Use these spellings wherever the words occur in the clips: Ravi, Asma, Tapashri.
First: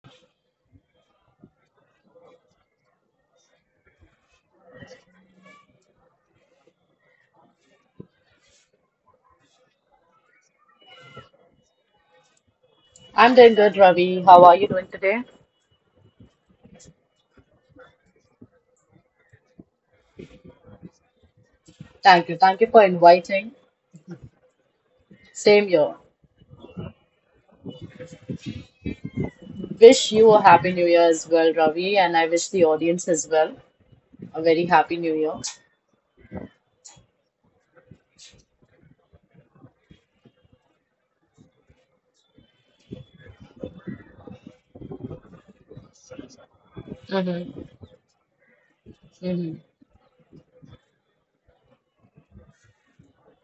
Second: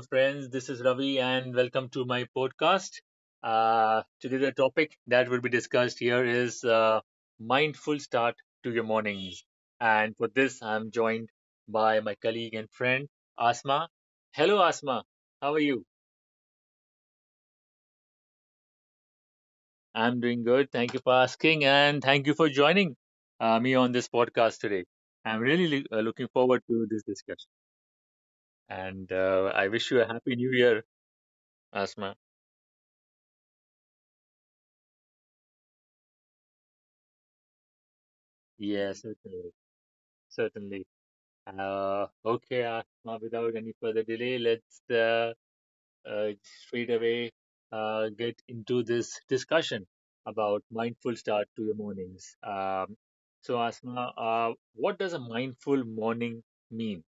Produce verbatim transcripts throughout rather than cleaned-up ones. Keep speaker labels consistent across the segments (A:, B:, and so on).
A: friends. This is Ravi, and welcome to my podcast. Uh, today, the topic that will be discussed here is uh, mindful start to your mornings. And for this, I'm joined by my colleague and friend, Asma. Hello, Asma. How are you?
B: I'm doing good, Ravi. How are you doing today?
A: I'm doing good. Thank you for asking, and thank you for joining uh, me on this podcast today. I'm really uh,
B: Thank you.
A: looking
B: Thank you for
A: forward to this
B: inviting.
A: discussion, and
B: Same
A: uh,
B: here.
A: I wish you a happy new year, Asma.
B: Wish you a happy new year as well, Ravi, and I wish the audience as well a very happy new
A: Yes,
B: year.
A: certainly. certainly. Uh, okay, Asma, without any further delay, let's uh, uh, straight away uh, get into this discussion about mindful
B: Mm-hmm.
A: start to your mornings. Um, so, Asma, uh, what does a mindful morning mean?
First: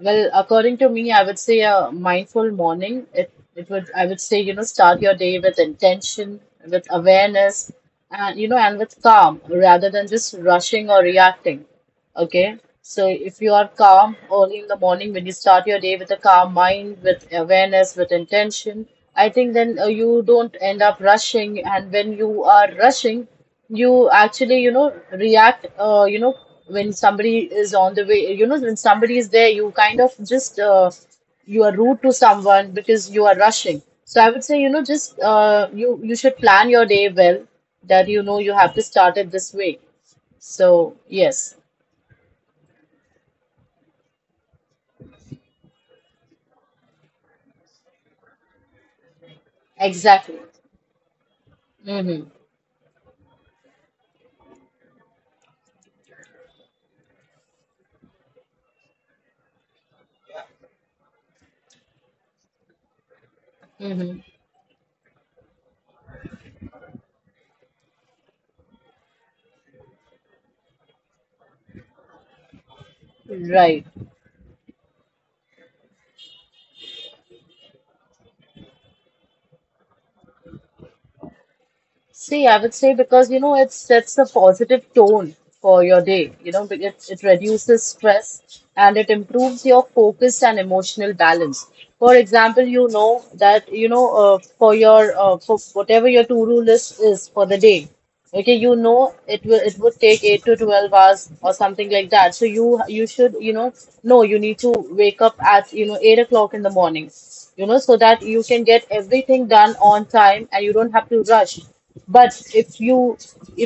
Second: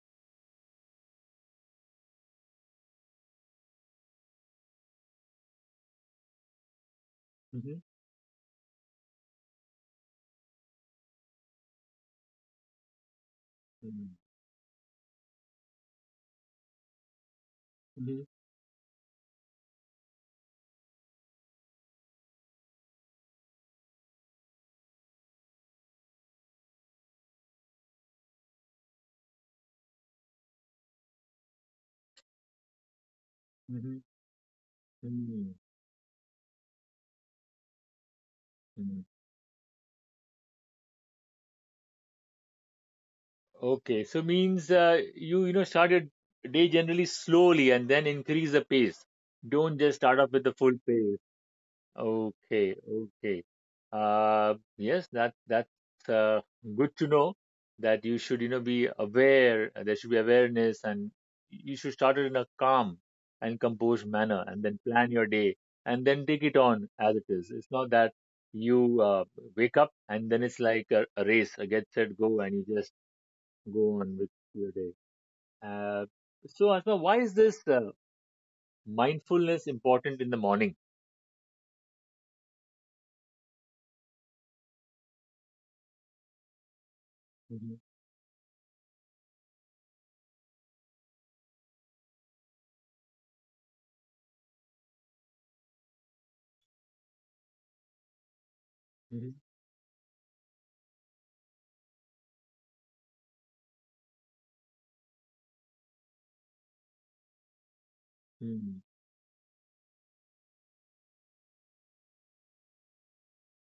B: Well, according to me, I would say a mindful morning. It it would I would say, you know, start your day with intention, with awareness,
A: Mhm,
B: and you know, and with calm rather than just rushing or reacting. Okay. So if you are calm
A: mhm,
B: early in the morning when you start your day with a calm mind, with awareness, with
A: mhm,
B: intention, I think then uh, you don't end up rushing. And when you are rushing, you actually you know react, uh, you know when somebody is on the way, you know when somebody is there, you kind of just uh, you are rude to someone because you are rushing.
A: mhm,
B: So I would say, you know just,
A: mhm,
B: uh, you you should plan your day well, that you know you have to
A: mhm.
B: start it this way. So yes.
A: Okay, so means uh, you you know start your day generally slowly and then increase the pace. Don't just start off
B: Exactly.
A: with the full pace.
B: Mm-hmm.
A: Okay, okay. Uh, yes, that that's uh, good to know that you should, you know, be aware. uh, There should be awareness, and you should start it in a calm and composed
B: Mm-hmm.
A: manner, and then plan your day, and then take it on as it is. It's not that you uh, wake up and then it's like a, a race, a get set go, and you just go
B: Right.
A: on with your day. Uh, so, Asma, why is this uh, mindfulness important in the morning?
B: See, I would say because you know it sets a positive tone for your day. You know, it, it
A: Mhm,
B: reduces stress and it improves your focus and emotional balance. For example, you know that you know uh, for your uh, for whatever your to-do list is for the day. Okay, you know
A: mhm,
B: it will it would take eight to twelve hours or something like that. So you you should, you know no you need to wake up at, you know eight o'clock in the morning, you know, so that you can
A: mhm.
B: get everything done on time and you don't have to rush. But if you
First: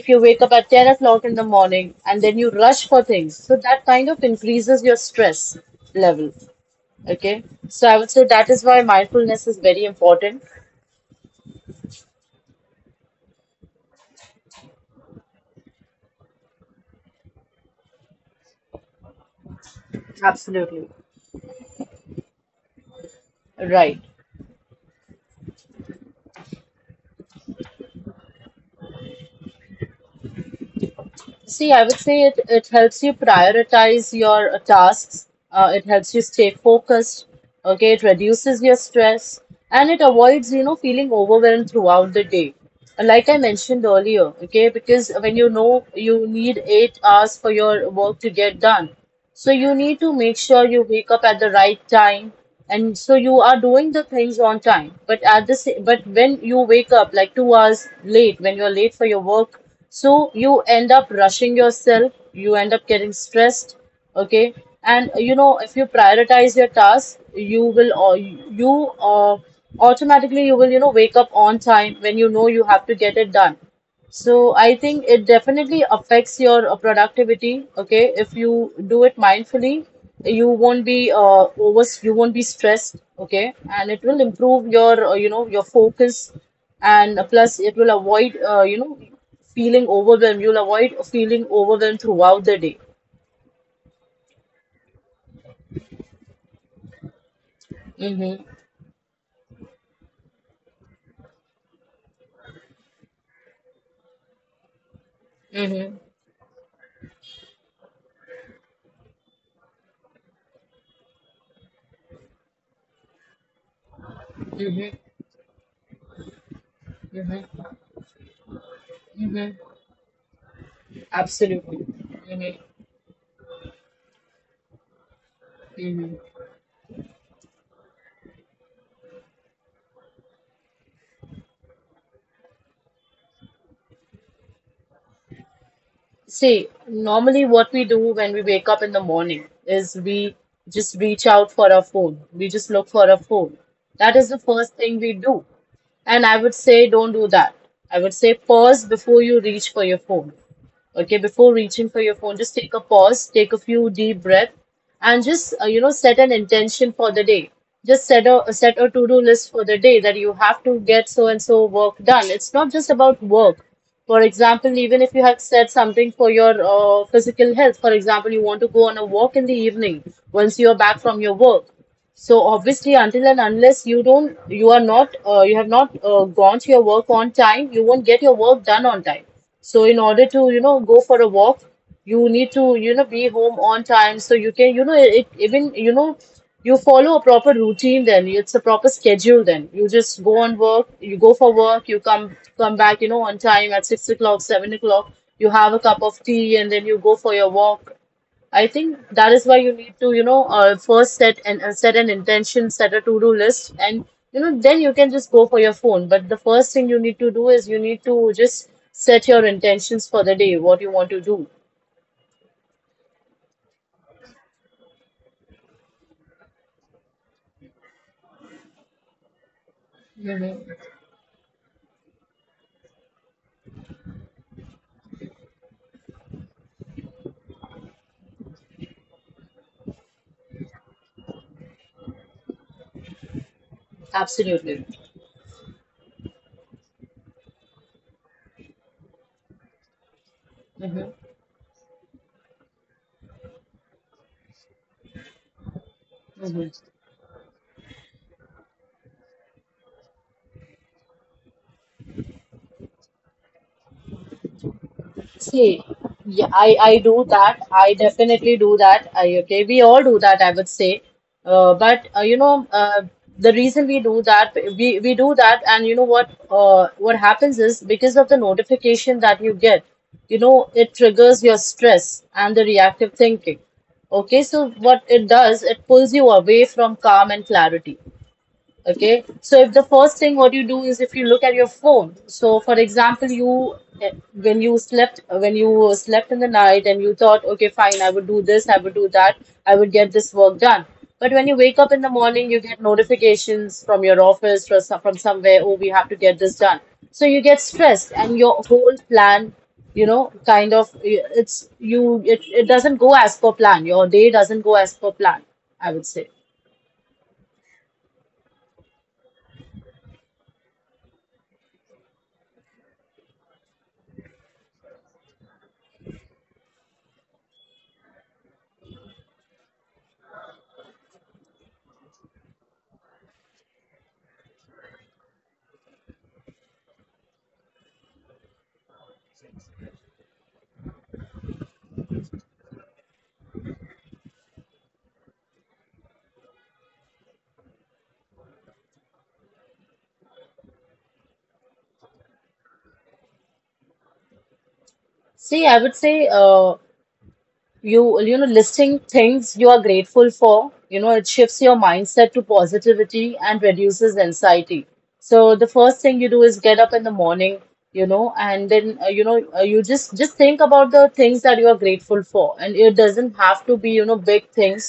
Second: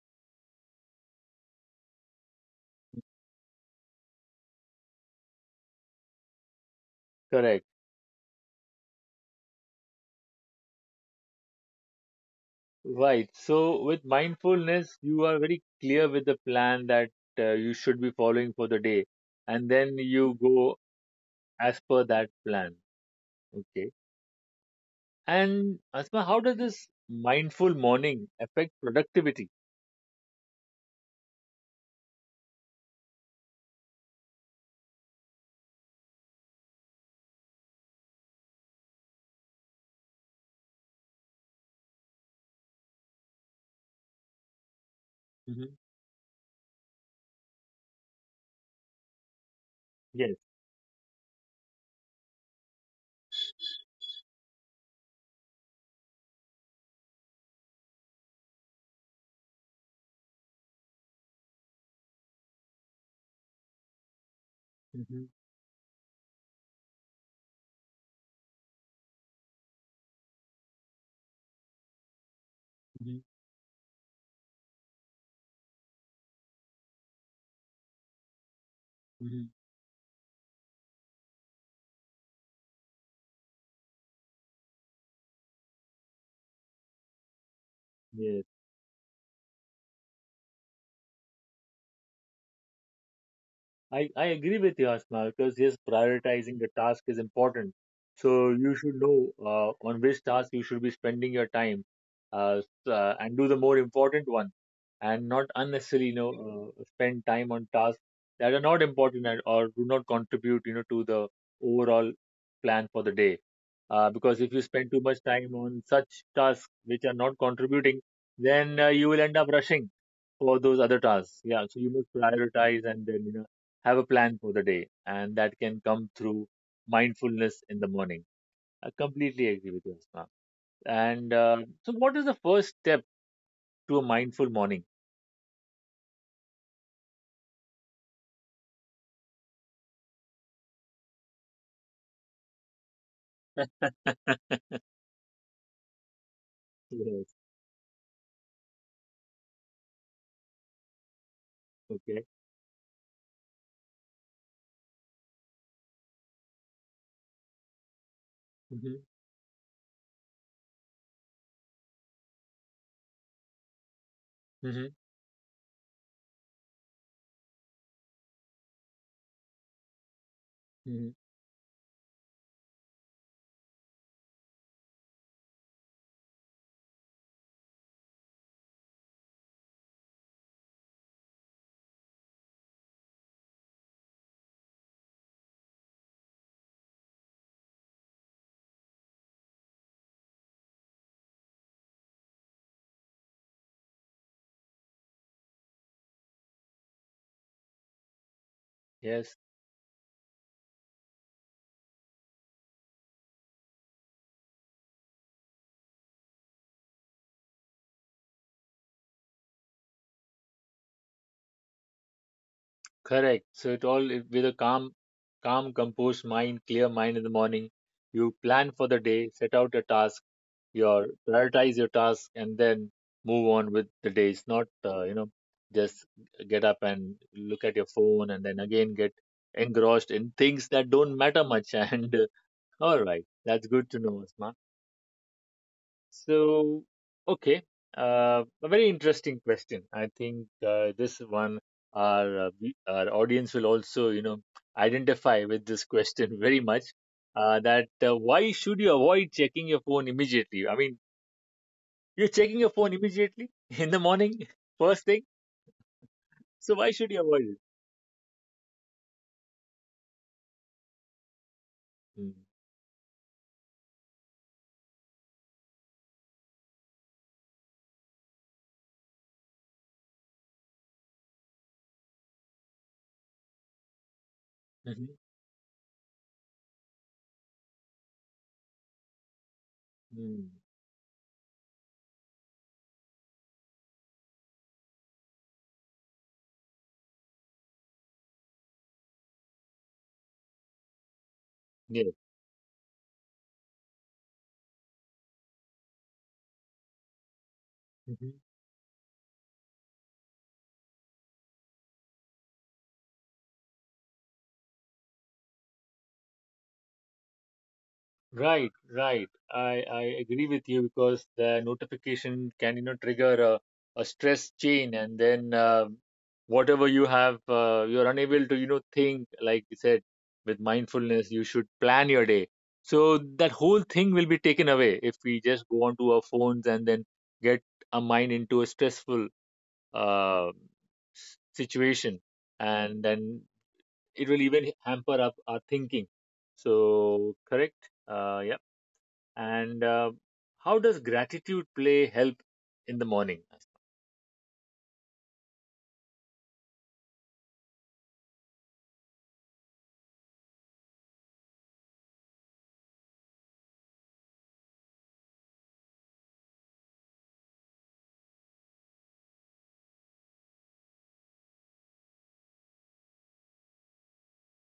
B: if you wake up at ten o'clock in the morning and then you rush for things, so that kind of increases your stress level. Okay.
A: Correct.
B: So I would say that is why mindfulness is very important.
A: Right. So with mindfulness, you are very clear with the plan that uh, you should be following for the day, and then you go
B: Absolutely.
A: as per that plan. Okay.
B: Right.
A: And Asma, how does this mindful morning affect productivity?
B: See, I would say it, it helps you prioritize your uh, tasks, uh, it helps you stay focused, okay, it reduces your stress, and it avoids, you know, feeling overwhelmed throughout the day. And like I mentioned earlier, okay, because when you
A: Hmm.
B: know you need eight hours for your work to get done, so you need to make
A: Yes.
B: sure you wake up at the right time, and so you are doing the things on time. But at the sa- but when you wake up like two hours late, when you're late for your work, so you end up rushing yourself. You end up getting stressed. Okay, and
A: Hmm.
B: you know if you prioritize your tasks, you will, or you, uh, automatically you will, you know wake up on time when you know you have to get
A: Hmm.
B: it done. So I think it definitely affects your uh, productivity. Okay, if you do it
A: Hmm.
B: mindfully, you won't be uh, over, you won't be stressed. Okay, and it will improve your, uh, you know your focus, and uh, plus it will avoid,
A: Yes.
B: uh, you know feeling overwhelmed. You'll avoid feeling overwhelmed throughout the day.
A: I, I agree with you, Asma, because yes, prioritizing the task is important.
B: Mm-hmm.
A: So you should know uh, on which task you should be spending your time, uh, s- uh, and do the more important one, and not
B: Mm-hmm.
A: unnecessarily, you know, uh, spend time on tasks that are not important and, or do not contribute, you know, to the overall plan for the day. Uh, because if you
B: Mm-hmm.
A: spend too much time on such tasks which are not
B: Mm-hmm.
A: contributing, then uh, you will end
B: Mm-hmm.
A: up rushing for those other tasks. Yeah,
B: Absolutely.
A: so you must
B: Mm-hmm.
A: prioritize and then you know have a plan for the day, and that can come
B: Mm-hmm.
A: through mindfulness in the morning. I completely agree with you, Asma. And uh, so, what is the first step to a mindful morning?
B: See, normally what we do when we wake up in the morning is we just reach out for our phone. We just look for our phone. That is the first thing we do. And I would say don't do
A: Yes.
B: that. I would say pause before you reach for your phone. Okay, before reaching for your
A: Okay.
B: phone, just take a pause, take a few deep breath, and just, uh, you know set an intention for the day. Just set a, uh, set a
A: Hmm.
B: to-do list for the day, that you have to get so and so work done. It's not just about work. For example, even
A: Hmm.
B: if you have set something for your uh, physical health, for example, you want to go on a walk in the evening once you are back
A: Hmm.
B: from your work. So obviously, until and unless you don't, you are not, uh, you have not uh, gone to your work on time, you won't get your work done on time. So in order to, you know, go for a walk, you need to, you know, be home on time. So you can, you know, it even, you know, you follow a proper routine then. It's a proper schedule then. You just go on work, you go for work, you come come back, you know, on time at six o'clock, seven o'clock. You have a cup of tea and then you go for your walk. I think that is
A: Yes.
B: why you need to, you know, uh, first set and, uh, set an intention, set a to-do list, and you know, then you can just go for your phone. But the first thing you need to do is you need to just set your intentions for the day, what you want to do.
A: Correct. So it all it- with a calm, calm, composed mind, clear mind in the morning. You plan for the day, set out your task,
B: Hmm
A: your prioritize your task, and then move on with the day. It's not uh, you know just get up and look at your phone and then again get engrossed in things that don't matter much. And uh, all right, that's good to know, Asma.
B: Absolutely.
A: So, okay, uh, a very interesting question. I think uh,
B: Hmm
A: this one our uh, we- our audience will also, you know, identify with this question
B: hmm
A: very much. Uh, that uh, Why should you avoid checking your phone immediately? I mean, you're checking your phone immediately in the morning, first thing.
B: See, yeah, I
A: So
B: I
A: why
B: do
A: should you avoid
B: that.
A: it?
B: I definitely do that. I, okay, we all do that, I would say. Uh, but uh, you
A: Hmm.
B: know, uh, the reason we do that, we we do that, and you know what? Uh, what happens is because of the notification that you get, you know, it triggers your stress and the reactive thinking. Okay, so what
A: Mm-hmm.
B: it does, it pulls you away from calm and clarity. Okay, so if the first thing what
A: Hmm.
B: you do is if you look at your phone. So, for example, you eh, when you slept when you slept in the night and you thought, okay, fine, I would do this, I would do that, I would get this work done. But when you wake up in the
A: Yes.
B: morning, you get notifications from your office from some- from somewhere. Oh, we have to get this done. So you get stressed,
A: Mm-hmm.
B: and your
A: Yeah.
B: whole plan, you know, kind of eh, it's you it, it doesn't go as per plan. Your day doesn't go as per plan. I would say.
A: Right, right. I, I agree with you because the notification can, you know, trigger a, a stress chain and then um whatever you have, uh, you're unable to, you know, think, like you said, with mindfulness, you should plan your day. So that whole thing will be taken away if we just go onto our phones and then get our mind into a stressful uh, s- situation and then it will even hamper up our thinking. So correct. Uh, yeah. And uh, How does gratitude play help in the morning?
B: See, I would say. Uh, you you know listing things you are grateful for, you know it shifts your mindset to positivity and reduces anxiety. So the first thing you do is get up in the morning, you know and then, uh, you know uh, you just just think about the things that you are grateful for, and it doesn't have to be, you know big things.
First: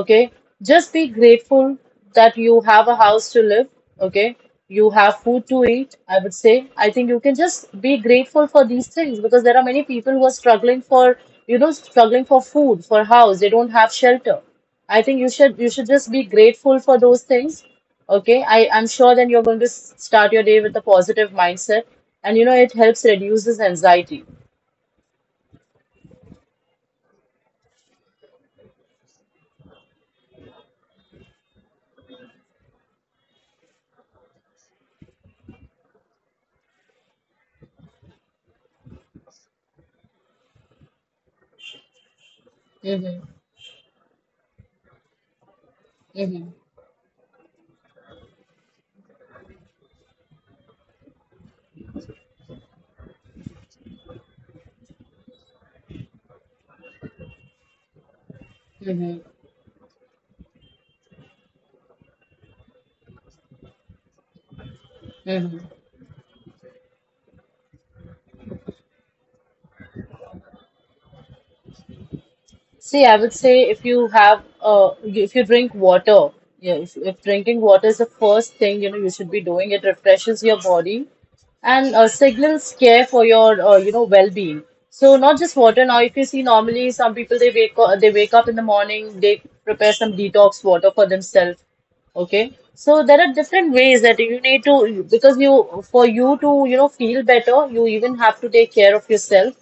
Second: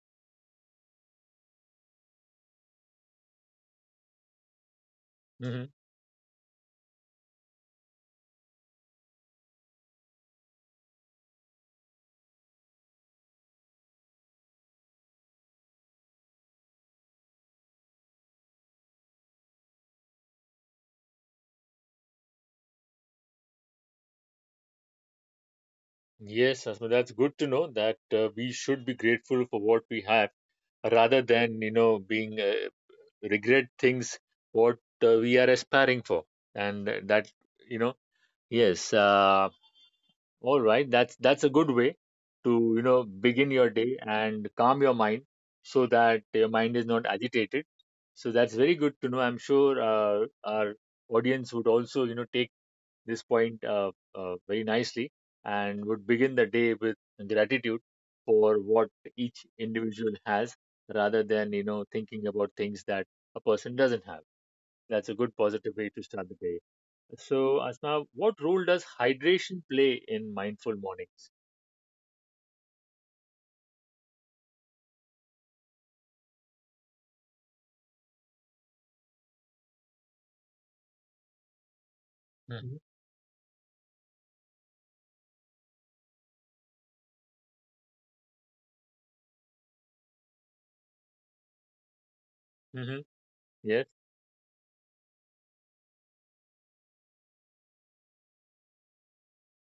B: Okay, just be grateful that you have a house to live, okay, you have food to
A: Hmm.
B: eat, I would say. I think you can just be grateful for these things because there are many people who are struggling for, you know, struggling for food, for house. They don't have shelter. I think you should you should just be grateful for those things. Okay. I, I'm sure then you're going to s- start your day with a positive mindset. And you know, it helps reduces anxiety.
A: Yes, Asma, that's good to know that uh, we should be grateful for what we have rather than, you know, being uh, regret things what uh, we are aspiring for. And that, you know, yes. Uh, All right, that's that's a good way to, you know,
B: Mm-hmm.
A: begin your day and calm your mind so that
B: Mm-hmm.
A: your mind is not agitated. So that's very good to know. I'm sure uh, our audience would also, you know, take this point uh, uh, very nicely and would begin the day with gratitude for what
B: Mm-hmm.
A: each individual has rather than, you know, thinking about things that a person doesn't have. That's a good positive way to start the day. So, Asma, what role does hydration play in mindful mornings?
B: See, I would say if you have, uh, you- if you drink water, yeah, if, if drinking water is the first thing, you know, you should be doing. It refreshes your body and uh, signals
A: Mhm.
B: care for your, uh, you know, well-being. So not just water. Now, if you see normally some people they wake up, they wake up in the morning, they prepare some detox water for themselves. Okay,
A: Mhm.
B: so there are different
A: Yes.
B: ways that you need to, because you, for you to, you know, feel better, you even have to take care of yourself.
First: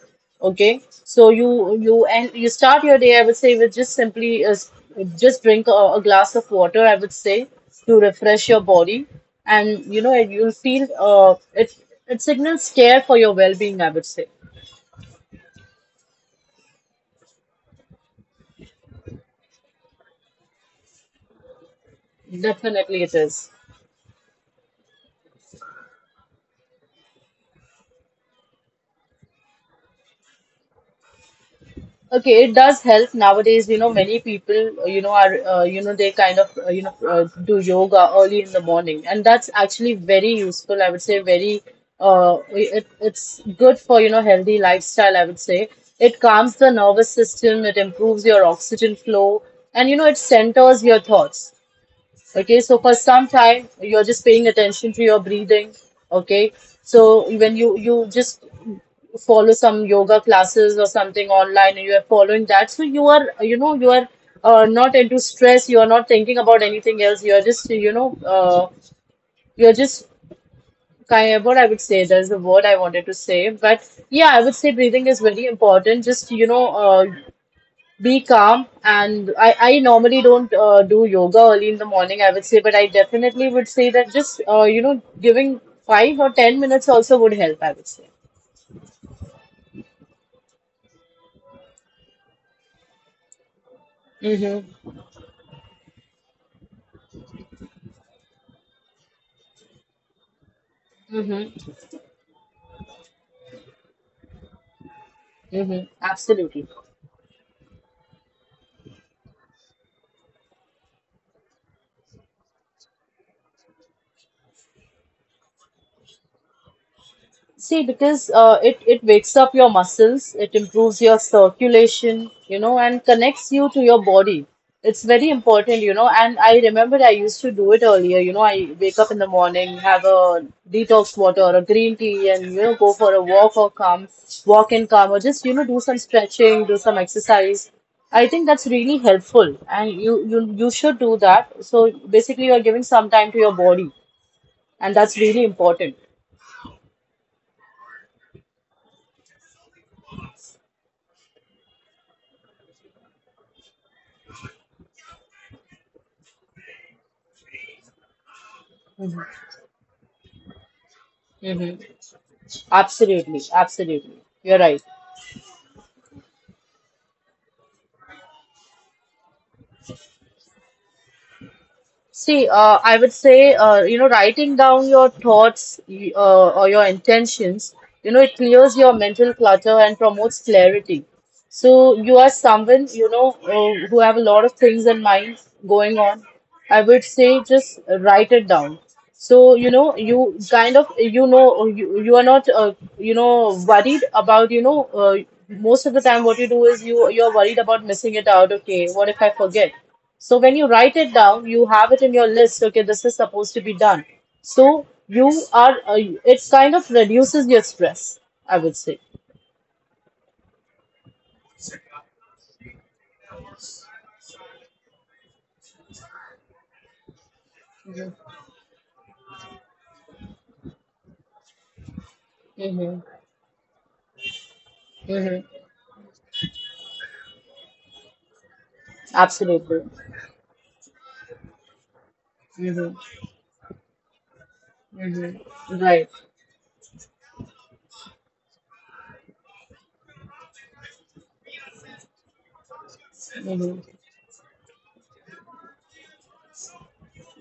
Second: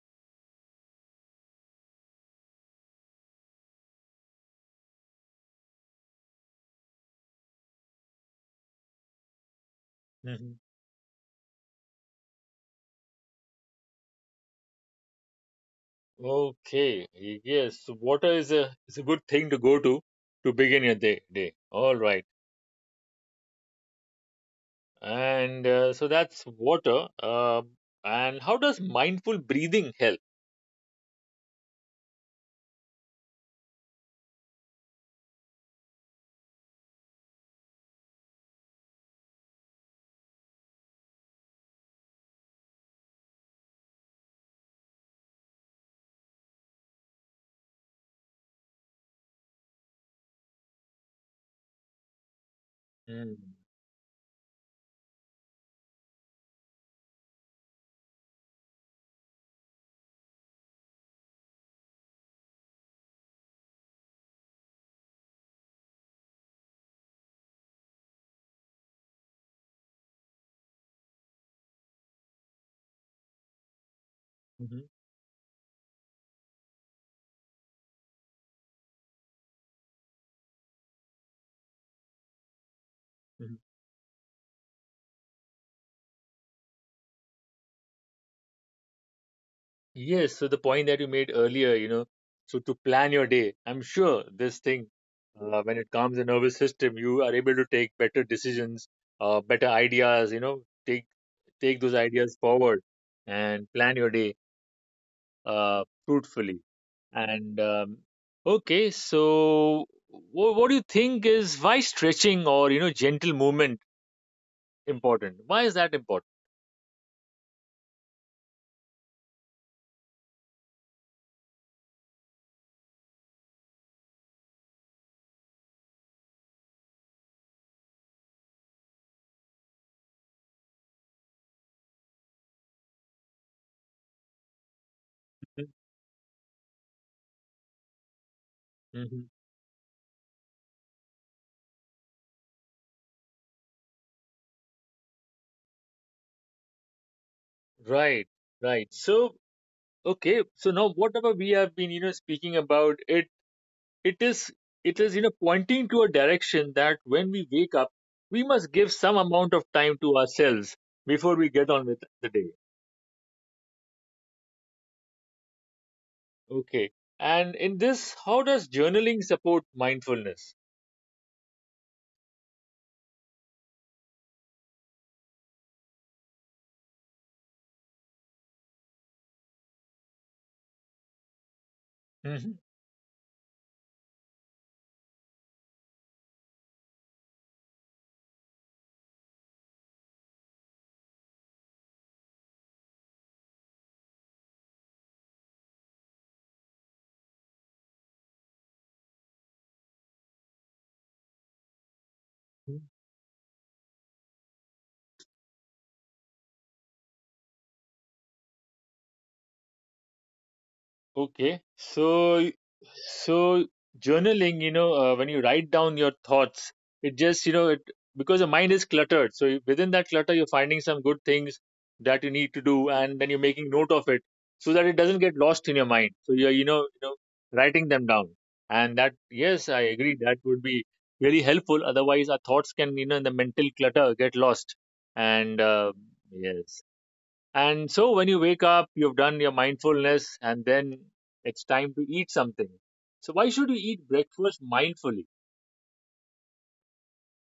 B: Okay, so you, you, and you start your day, I would say, with just simply, uh, just drink a, a glass of water, I would say, to refresh your body. And, you know, you'll
A: Mhm.
B: feel, uh, it, it signals care for your well-being, I would say.
A: Okay. Yes. So water is a is a good thing to go to to begin your day. Day. All right.
B: Definitely it is.
A: And uh, so that's water. Uh. and how does mindful breathing help?
B: Okay, it does help nowadays. You know, many people, uh, you know, are, uh, you know, they kind of, uh, you know, uh, do yoga early in the morning, and that's actually very useful. I would say very, uh, it, it's good for, you know, healthy lifestyle. I would say it calms the nervous system, it improves your oxygen flow, and you know, it centers your thoughts. Okay, so for some
A: Mhm.
B: time, you're just paying attention to your breathing. Okay, so when you you just follow some yoga classes or something online and you are following that, so you are, you know you are, uh, not into stress, you are not thinking about anything else, you are just, you know uh, you're just kind of, what I would say, there's a word I wanted to say, but yeah, I would say breathing is very important. Just, you know uh, be calm. And i i normally don't uh, do yoga early in the morning, I would say, but I definitely
A: Mhm.
B: would say that just, uh, you know giving five or ten minutes also would help, I would say.
A: Yes, so the point that you made earlier, you know, so to plan your day, I'm sure this
B: Mm-hmm.
A: thing, uh, when it comes to nervous system, you are able to take better decisions, uh, better ideas, you know, take
B: Mm-hmm.
A: take those ideas forward and plan your day
B: hmm
A: uh,
B: Absolutely.
A: fruitfully. And um, okay, so wh- What do you think is why stretching or you know gentle movement important? Why is that important?
B: See, because uh, it it wakes up your muscles, it improves your circulation, you know, and connects you to your body. It's very important, you know. And I remember I used to do it earlier. You know, I wake up in the morning, have a detox water or a green tea, and you know, go for a walk or come, walk and come, or just you know, do some stretching, do some exercise. I think that's really
A: Mhm.
B: helpful, and you you you should do that. So basically, you are giving some time to your body, and that's really important.
A: Right, right. So okay, so now whatever we have been, you know, speaking about it, it is it is, you know, pointing to a direction that when we wake up, we must give some amount of time to ourselves before we get
B: hmm
A: on with the day.
B: Absolutely, absolutely. You're right.
A: Okay. And in this, how does journaling support mindfulness?
B: See, uh, I would say, uh, you know, writing down your thoughts y- uh, or your intentions, you know, it clears your mental clutter and promotes clarity. So you are
A: Mhm.
B: someone, you know, uh, who have a lot of things in mind going on. I would say just write it down. So, you know, you kind of, you know, you, you are not, uh, you know, worried about, you know, uh, most of the time what you do is you, you're worried about missing it out. Okay, what if I forget? So when you write it down, you have it in your list. Okay, this is supposed to be done. So you are, uh, it kind of reduces your stress, I would say.
A: Okay, so so journaling, you know, uh, when you write down your thoughts, it just, you know, it because the mind is cluttered. So you- within that clutter, you're finding some good things that you need to do,
B: Mm-hmm.
A: and then you're making note of it so that it doesn't get
B: Mm-hmm.
A: lost in your mind. So you're, you know, you know, writing them down, and that, yes,
B: Absolutely.
A: I agree, that would be really helpful. Otherwise, our thoughts
B: Mm-hmm.
A: can, you know, in the mental clutter get lost.
B: Mm-hmm.
A: And uh, yes, and so when you wake up, you've done your mindfulness, and then it's time to eat something. So why should you
B: Right.
A: eat breakfast mindfully?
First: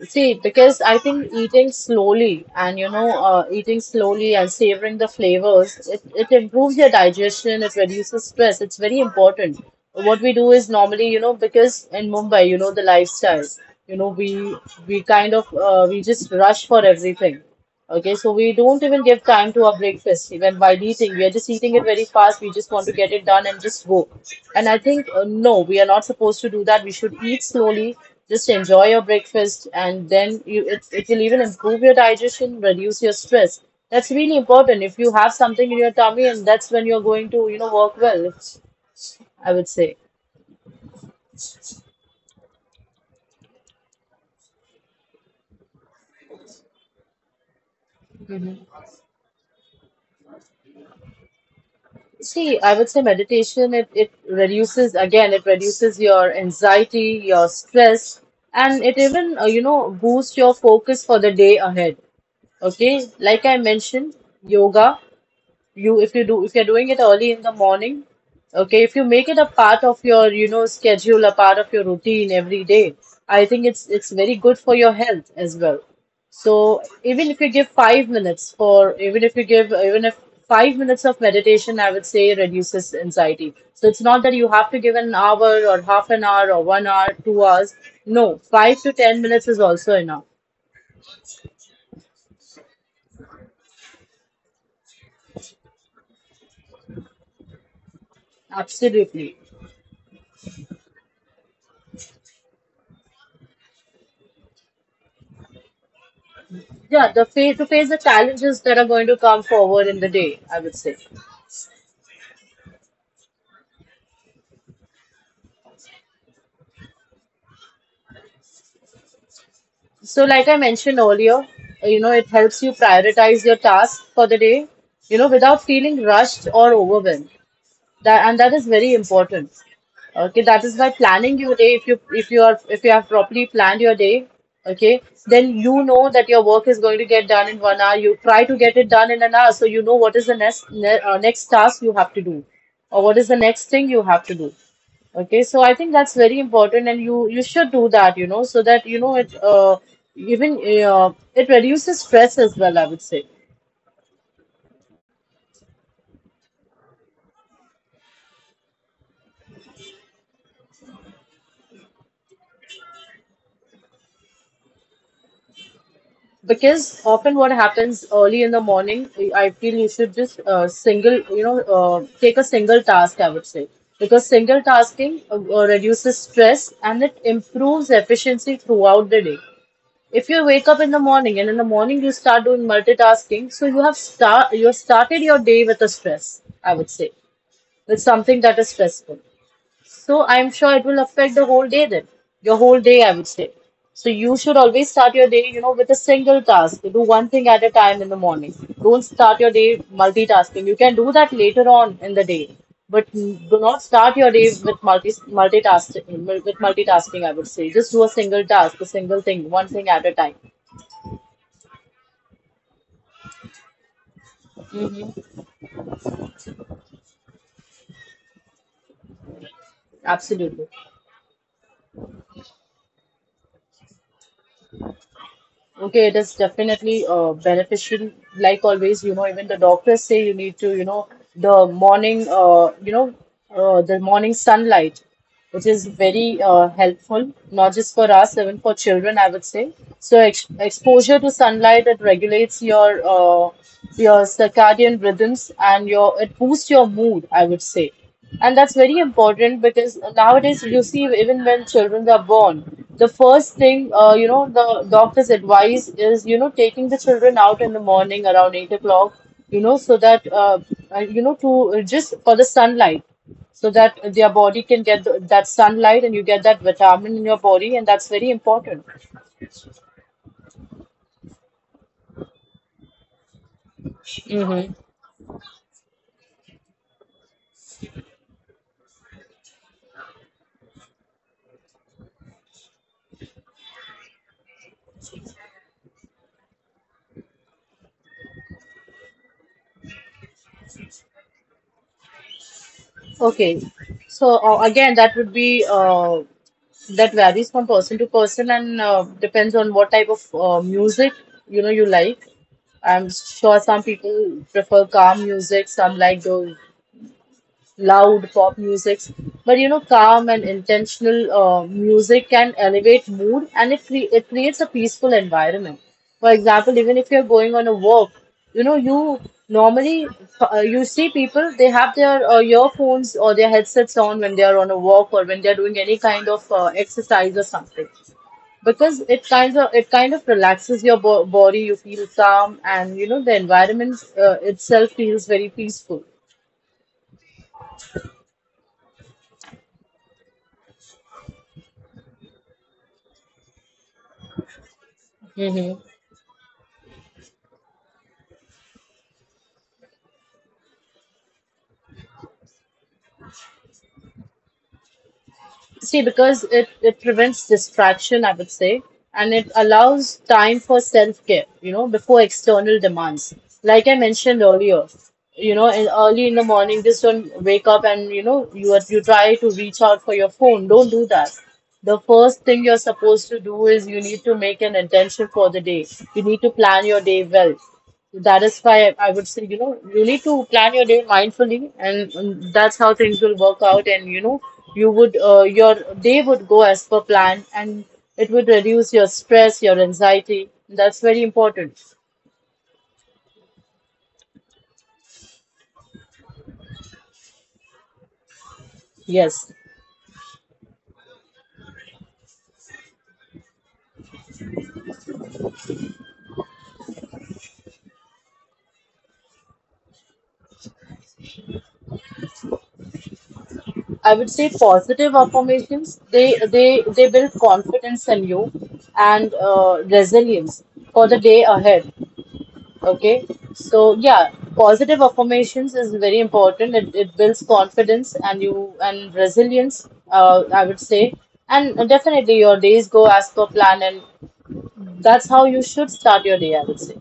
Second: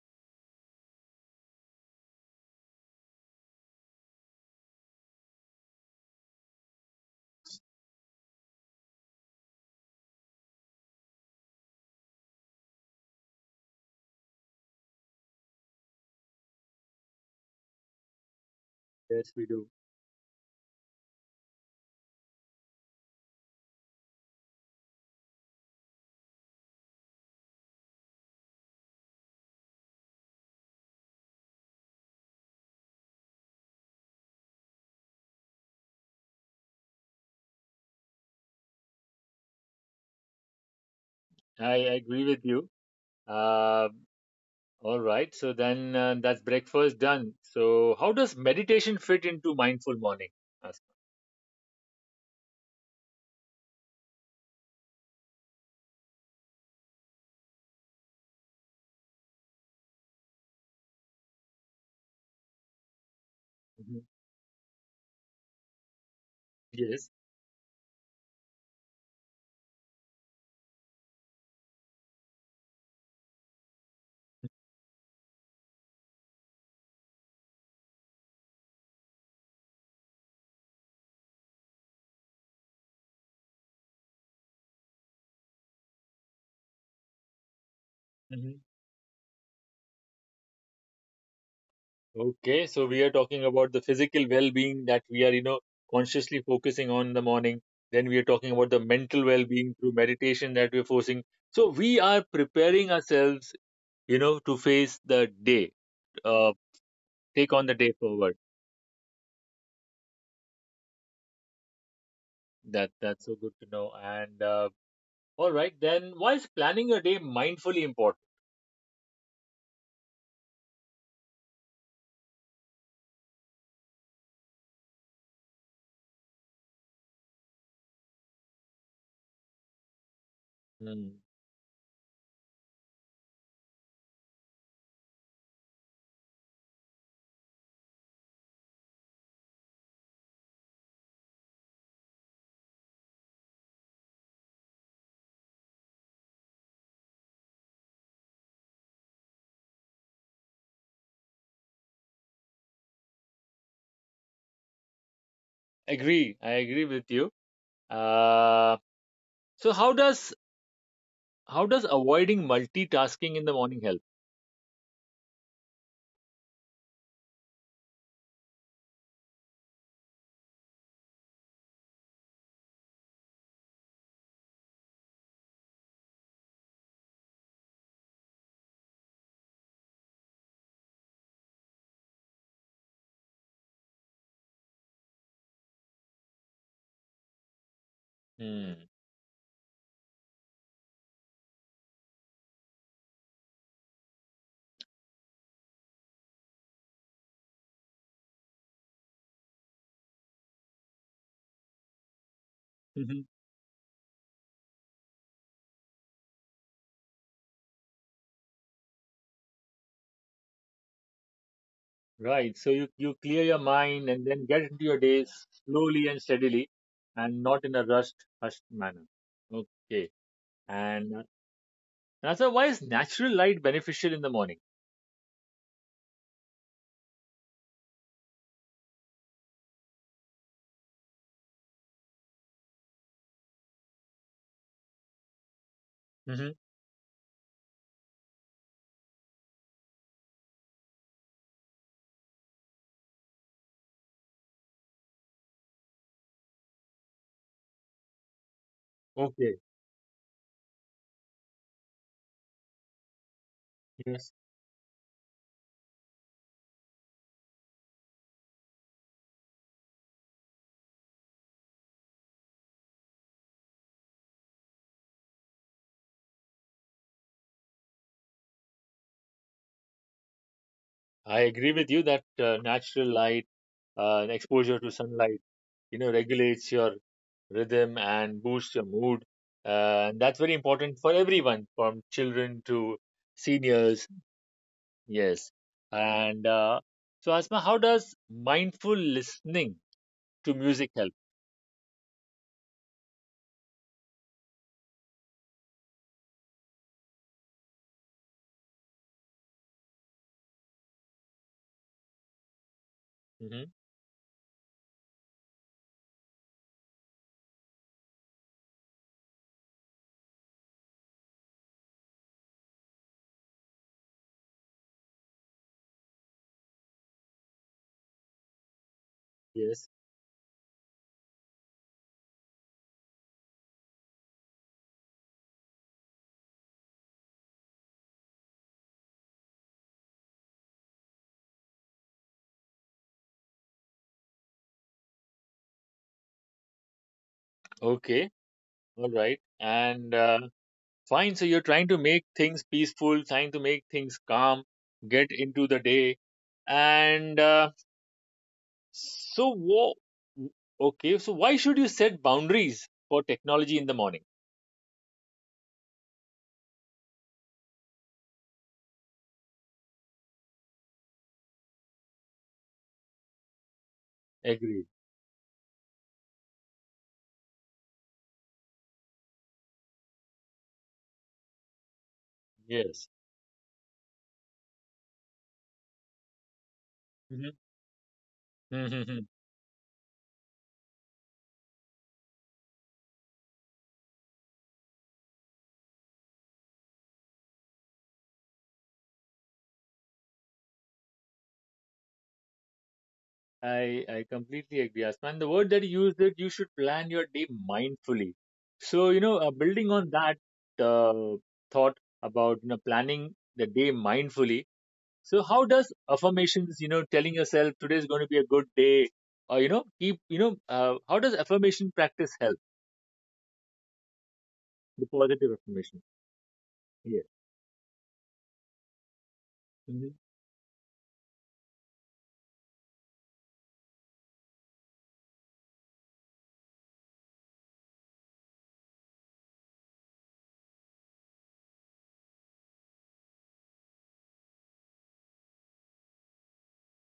B: See, because I think eating slowly and you know, uh, eating slowly and savoring the flavors, it, it improves your digestion, it reduces stress. It's very important. What we do is normally, you know, because in Mumbai, you know, the lifestyle, you know, we we kind of uh, we just rush for everything. Okay, so we don't even give
A: Yes, we
B: time to
A: do.
B: our breakfast even while eating. We are just eating it very fast. We just want to get it done and just go. And I think, uh, no, we are not supposed to do that. We should eat slowly, just enjoy your breakfast, and then you, it, it will even improve your digestion, reduce your stress. That's really important. If you have something in your tummy, and that's when you're going to, you know, work well, I would say.
A: I agree with you. Uh, all right. So then uh, that's breakfast done. So how does meditation fit into mindful morning? Ask.
B: See, I would say meditation, it, it reduces, again, it reduces your anxiety, your stress, and it even, uh, you know, boosts your focus for the day ahead. Okay. Like I
A: Mhm.
B: mentioned, yoga, you if you do if you're doing
A: Yes.
B: it early in the morning. Okay, if you make it a part of your, you know schedule, a part of your routine every day, I think it's it's very good for your health as well. So even if you give five minutes, for even if you give even if five minutes of meditation, I would say, reduces anxiety. So it's not that you have to give an hour or half an hour or one hour, two hours. No, five to ten minutes is also enough.
A: Okay, so we are talking about the physical well-being that we are, you know, consciously focusing on in the morning. Then we are talking about the mental
B: Absolutely.
A: well-being through meditation that we're forcing. So we are preparing ourselves, you know, to face the day, uh,
B: Yeah, the
A: take on
B: face
A: the
B: to
A: day
B: face the
A: forward.
B: challenges that are going to come forward in the day, I would say.
A: That that's so good to know. And uh, All right, then why is planning your day mindfully important?
B: So like I mentioned earlier, you know it helps you prioritize your tasks for the day, you know without feeling rushed or overwhelmed. That and that is very important. Okay, that is, by
A: Hmm.
B: planning your day, if you if you are if you have properly planned your day, okay, then you know that your work is going to get done in one hour. You try to get it done in an hour, so you know what is the next, ne- uh, next task you have to do, or what is the next thing you have to do. Okay, so I think that's very important, and you you should do that, you know, so that you know it uh, even uh, it reduces stress as well, I would say,
A: Agree, I agree with you. Uh, so how does how does avoiding multitasking in the morning help?
B: because often what happens early in the morning, I feel you should just uh, single, you know, uh, take a single task, I would say, because single tasking uh, uh, reduces stress and it improves efficiency throughout the day. If you wake up in the morning and in the morning you start doing multitasking, so you have start you have started your day with a stress, I would say, with something that
A: Hmm.
B: is stressful. So I'm sure it will affect the whole day then, your whole day, I would say. So you should always start your day, you know, with a single task. Do one thing at a time in the morning. Don't start your day multitasking. You can do that later on in the day, but do not start your day with multi multitasking. With multitasking, I would say, just do a single task, a single thing, one thing at a time.
A: Right. So you, you clear your mind and then get into your
B: Mhm.
A: days slowly and steadily and not in a rushed, hushed manner. Okay.
B: Absolutely.
A: And uh, Nasa, why is natural light beneficial in the morning?
B: Okay, it is definitely uh, beneficial. Like always, you know, even the doctors say you need to, you know, the morning, uh, you know, uh, the morning sunlight, which is very
A: Hmm.
B: uh, helpful, not just for us, even for children, I would say. So ex exposure to sunlight, it regulates your uh, your circadian rhythms, and your it boosts your mood, I would say. And that's very
A: Okay.
B: important because nowadays you see even when children are born, the first thing, uh,
A: Yes.
B: you know, the doctor's advice is, you know, taking the children out in the morning around eight o'clock, you know, so that uh, uh, you know to uh, just for the sunlight, so that their body can get the, that sunlight, and you get that vitamin in your body, and that's very important.
A: I agree with you that uh, natural light, uh, and exposure to
B: hmm
A: sunlight, you know, regulates your rhythm and boosts your mood. Uh, and that's very important for everyone, from children to seniors. Yes. And uh, so, Asma, how does mindful listening to music help?
B: Okay, so uh, again, that would be uh, that varies from person to person, and uh, depends on what type of uh, music, you know, you like. I'm
A: Hmm.
B: sure some people prefer calm music, some like those loud pop musics, but you know, calm and intentional uh, music can elevate mood and it, cre- it creates a peaceful environment. For example, even if you're going on a walk, you know, you
A: Yes.
B: normally uh, you see people, they have their uh, earphones or their headsets on when they are on a walk or when they are doing any kind of uh, exercise or something, because it kind of it kind of relaxes your bo- body. You feel calm, and you know, the environment uh, itself feels very peaceful.
A: Okay. All right. And uh, Fine. So, you're trying to make things peaceful, trying to make things calm, get into the day. And uh, so, wo- okay. So, why should you set boundaries for technology in the morning?
B: See, because it, it prevents distraction, I would say, and it allows time for self-care, you know, before external demands. Like I mentioned
A: Agreed.
B: earlier, you know, in, early in the morning, just don't wake up and, you know, you are, you try to reach out for your phone. Don't do that. The first thing you're
A: Yes.
B: supposed to do is you need to make an intention for the day. You need to plan your day well. That is why I
A: Hmm.
B: would say, you know, you need to plan your day mindfully, and and that's how things will work out. And you know, you would, uh, your day would go as per plan, and it would reduce your stress, your anxiety. That's very important.
A: I I completely agree, Asman. The word that you used that you should plan your day mindfully. So you know, uh,
B: Yes,
A: building on that uh, thought about you know planning the day mindfully. So how does affirmations you know telling yourself today is going to be a good day, or you know keep you know uh, how does affirmation practice help
B: I would say
A: the
B: positive
A: positive affirmation?
B: affirmations. They they they
A: Yeah.
B: build confidence in you, and uh,
A: Mhm.
B: resilience for the day ahead. Okay, so yeah, positive affirmations is very important. It, it builds confidence and you and resilience, uh, I would say. And definitely your days go as per plan, and that's how you should start your day, I would say.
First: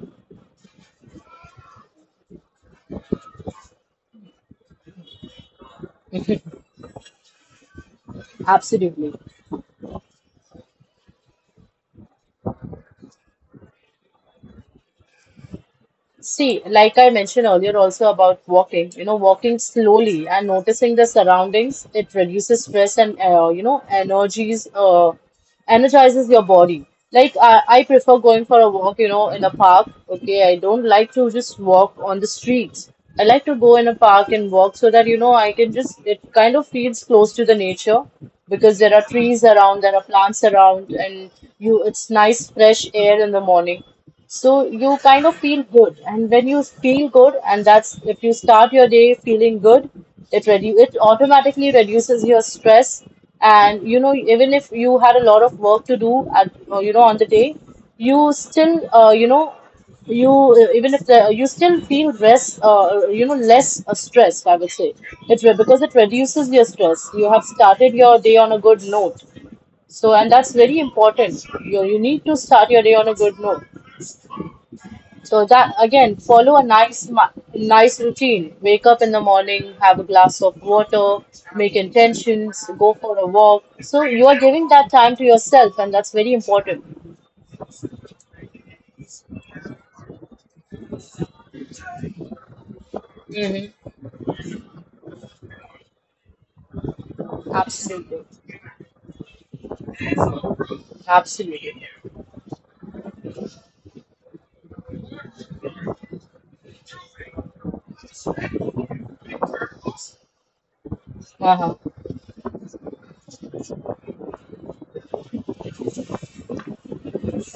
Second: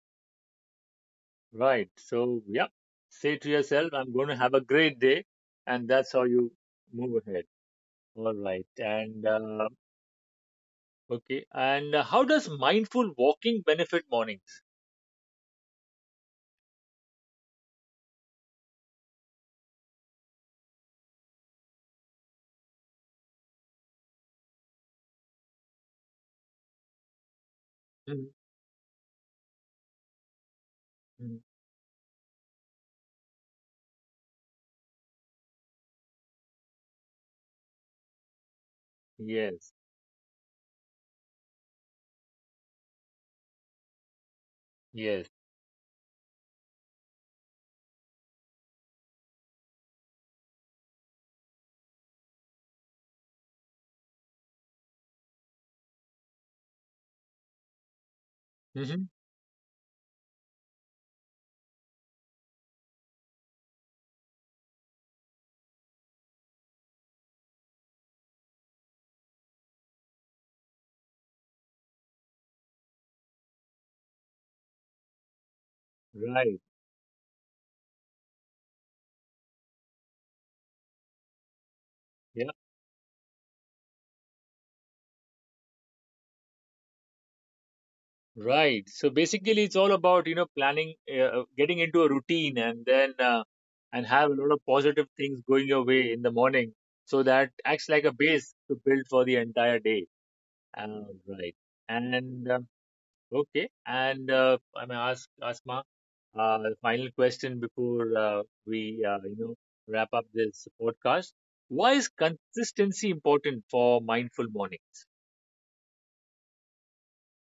A: Right. So yeah, say to yourself, I'm going to have a great day, and that's how you move ahead. All right.
B: Absolutely.
A: And uh, Okay. And uh, How does mindful walking benefit mornings?
B: See, like I mentioned earlier also about walking, you know, walking slowly and noticing the surroundings, it reduces stress and, uh, you know, energies, uh, energizes your body. Like I, I prefer
A: Mhm,
B: going for a walk, you know, in a park. Okay, I don't like to
A: mhm.
B: just walk on the streets. I like to go in a park and walk so that, you know, I can just, it kind of feels close to the nature, because there are trees
A: Yes.
B: around, there are plants around, and you, it's nice fresh air in the morning. So you kind
A: Yes.
B: of feel good, and when you feel good, and that's, if you start your day feeling good, it redu- it automatically reduces your stress, and you know, even if you had a lot of work to do at, uh, you know, on the day, you still, uh,
A: Hmm.
B: you know, you uh, even if the, you still feel rest uh, you know, less uh, stressed, I would say. It re- because it reduces your stress. You have started your day on a good note. So, and that's very important. You you need to start your day on a good note. So that again, follow a
A: Right.
B: nice ma- nice routine. Wake up in the morning, have a glass of water, make
A: Yeah.
B: intentions, go for a walk. So you are giving that time to yourself, and that's very important.
A: Right. So basically, it's all about you know planning, uh, uh, getting into a routine, and then uh, and have a lot of positive things going your way in the morning, so that acts like a
B: Absolutely,
A: base to build for the entire day. Uh,
B: absolutely.
A: right. And um okay. And uh, I may ask, ask Uh, final question before uh, we uh, you know wrap up this podcast.
B: Uh huh.
A: Why is consistency important for mindful mornings?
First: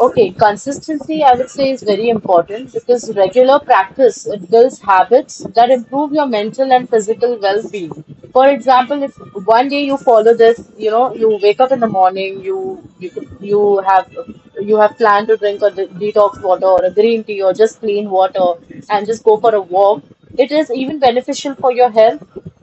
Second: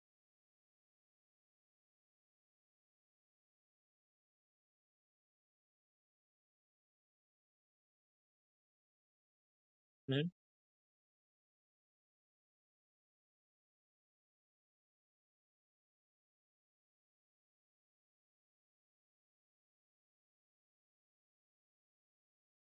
B: Okay, consistency, I would say, is very important because regular practice, it builds habits that improve your mental and physical well-being. For example, if one day you
A: Hmm?
B: follow this, you know, you wake up in the morning, you you, you have you have planned to drink a de- detox water or a green tea or just plain water, and just go for a walk. It is even beneficial for your health,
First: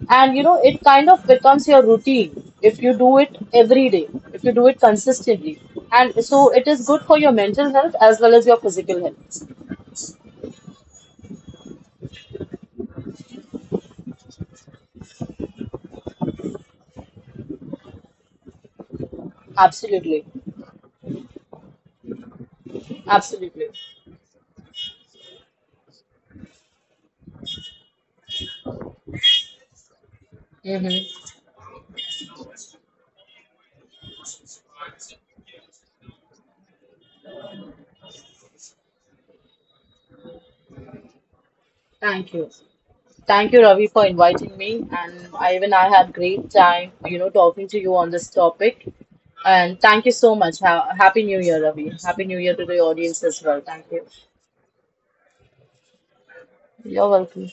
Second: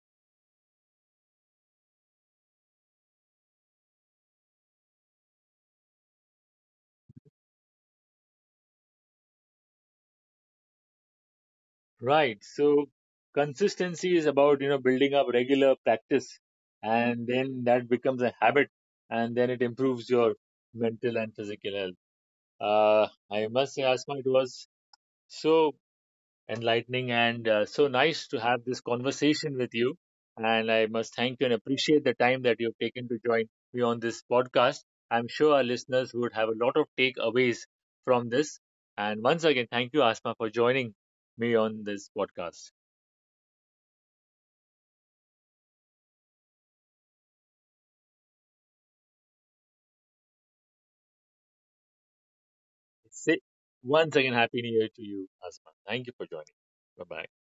B: and you know, it kind of becomes your routine if you do it every day, if you do it consistently, and so it is good for your mental health as well as your physical health.
A: Right. So consistency is about, you know, building up regular practice and then that becomes a habit and then it improves
B: Absolutely.
A: your mental and physical health. Uh, I
B: Absolutely.
A: must say, Asma, it was so enlightening and uh, so nice to have this conversation with you. And I must
B: Hmm.
A: thank you and appreciate the time that you've taken to join me on this podcast. I'm sure our listeners would have a lot of takeaways from this. And once again, thank you, Asma, for joining me on this
B: Thank you.
A: podcast.
B: Thank you, Ravi, for inviting me. And I, even I had great time, you know, talking to you on this topic. And thank you so much. Ha- happy New Year, Ravi. Happy New Year to the audience
A: Say,
B: as well. Thank you.
A: once again, Happy New Year to you, Asma. Thank you for joining. Bye
B: You're
A: bye.
B: welcome.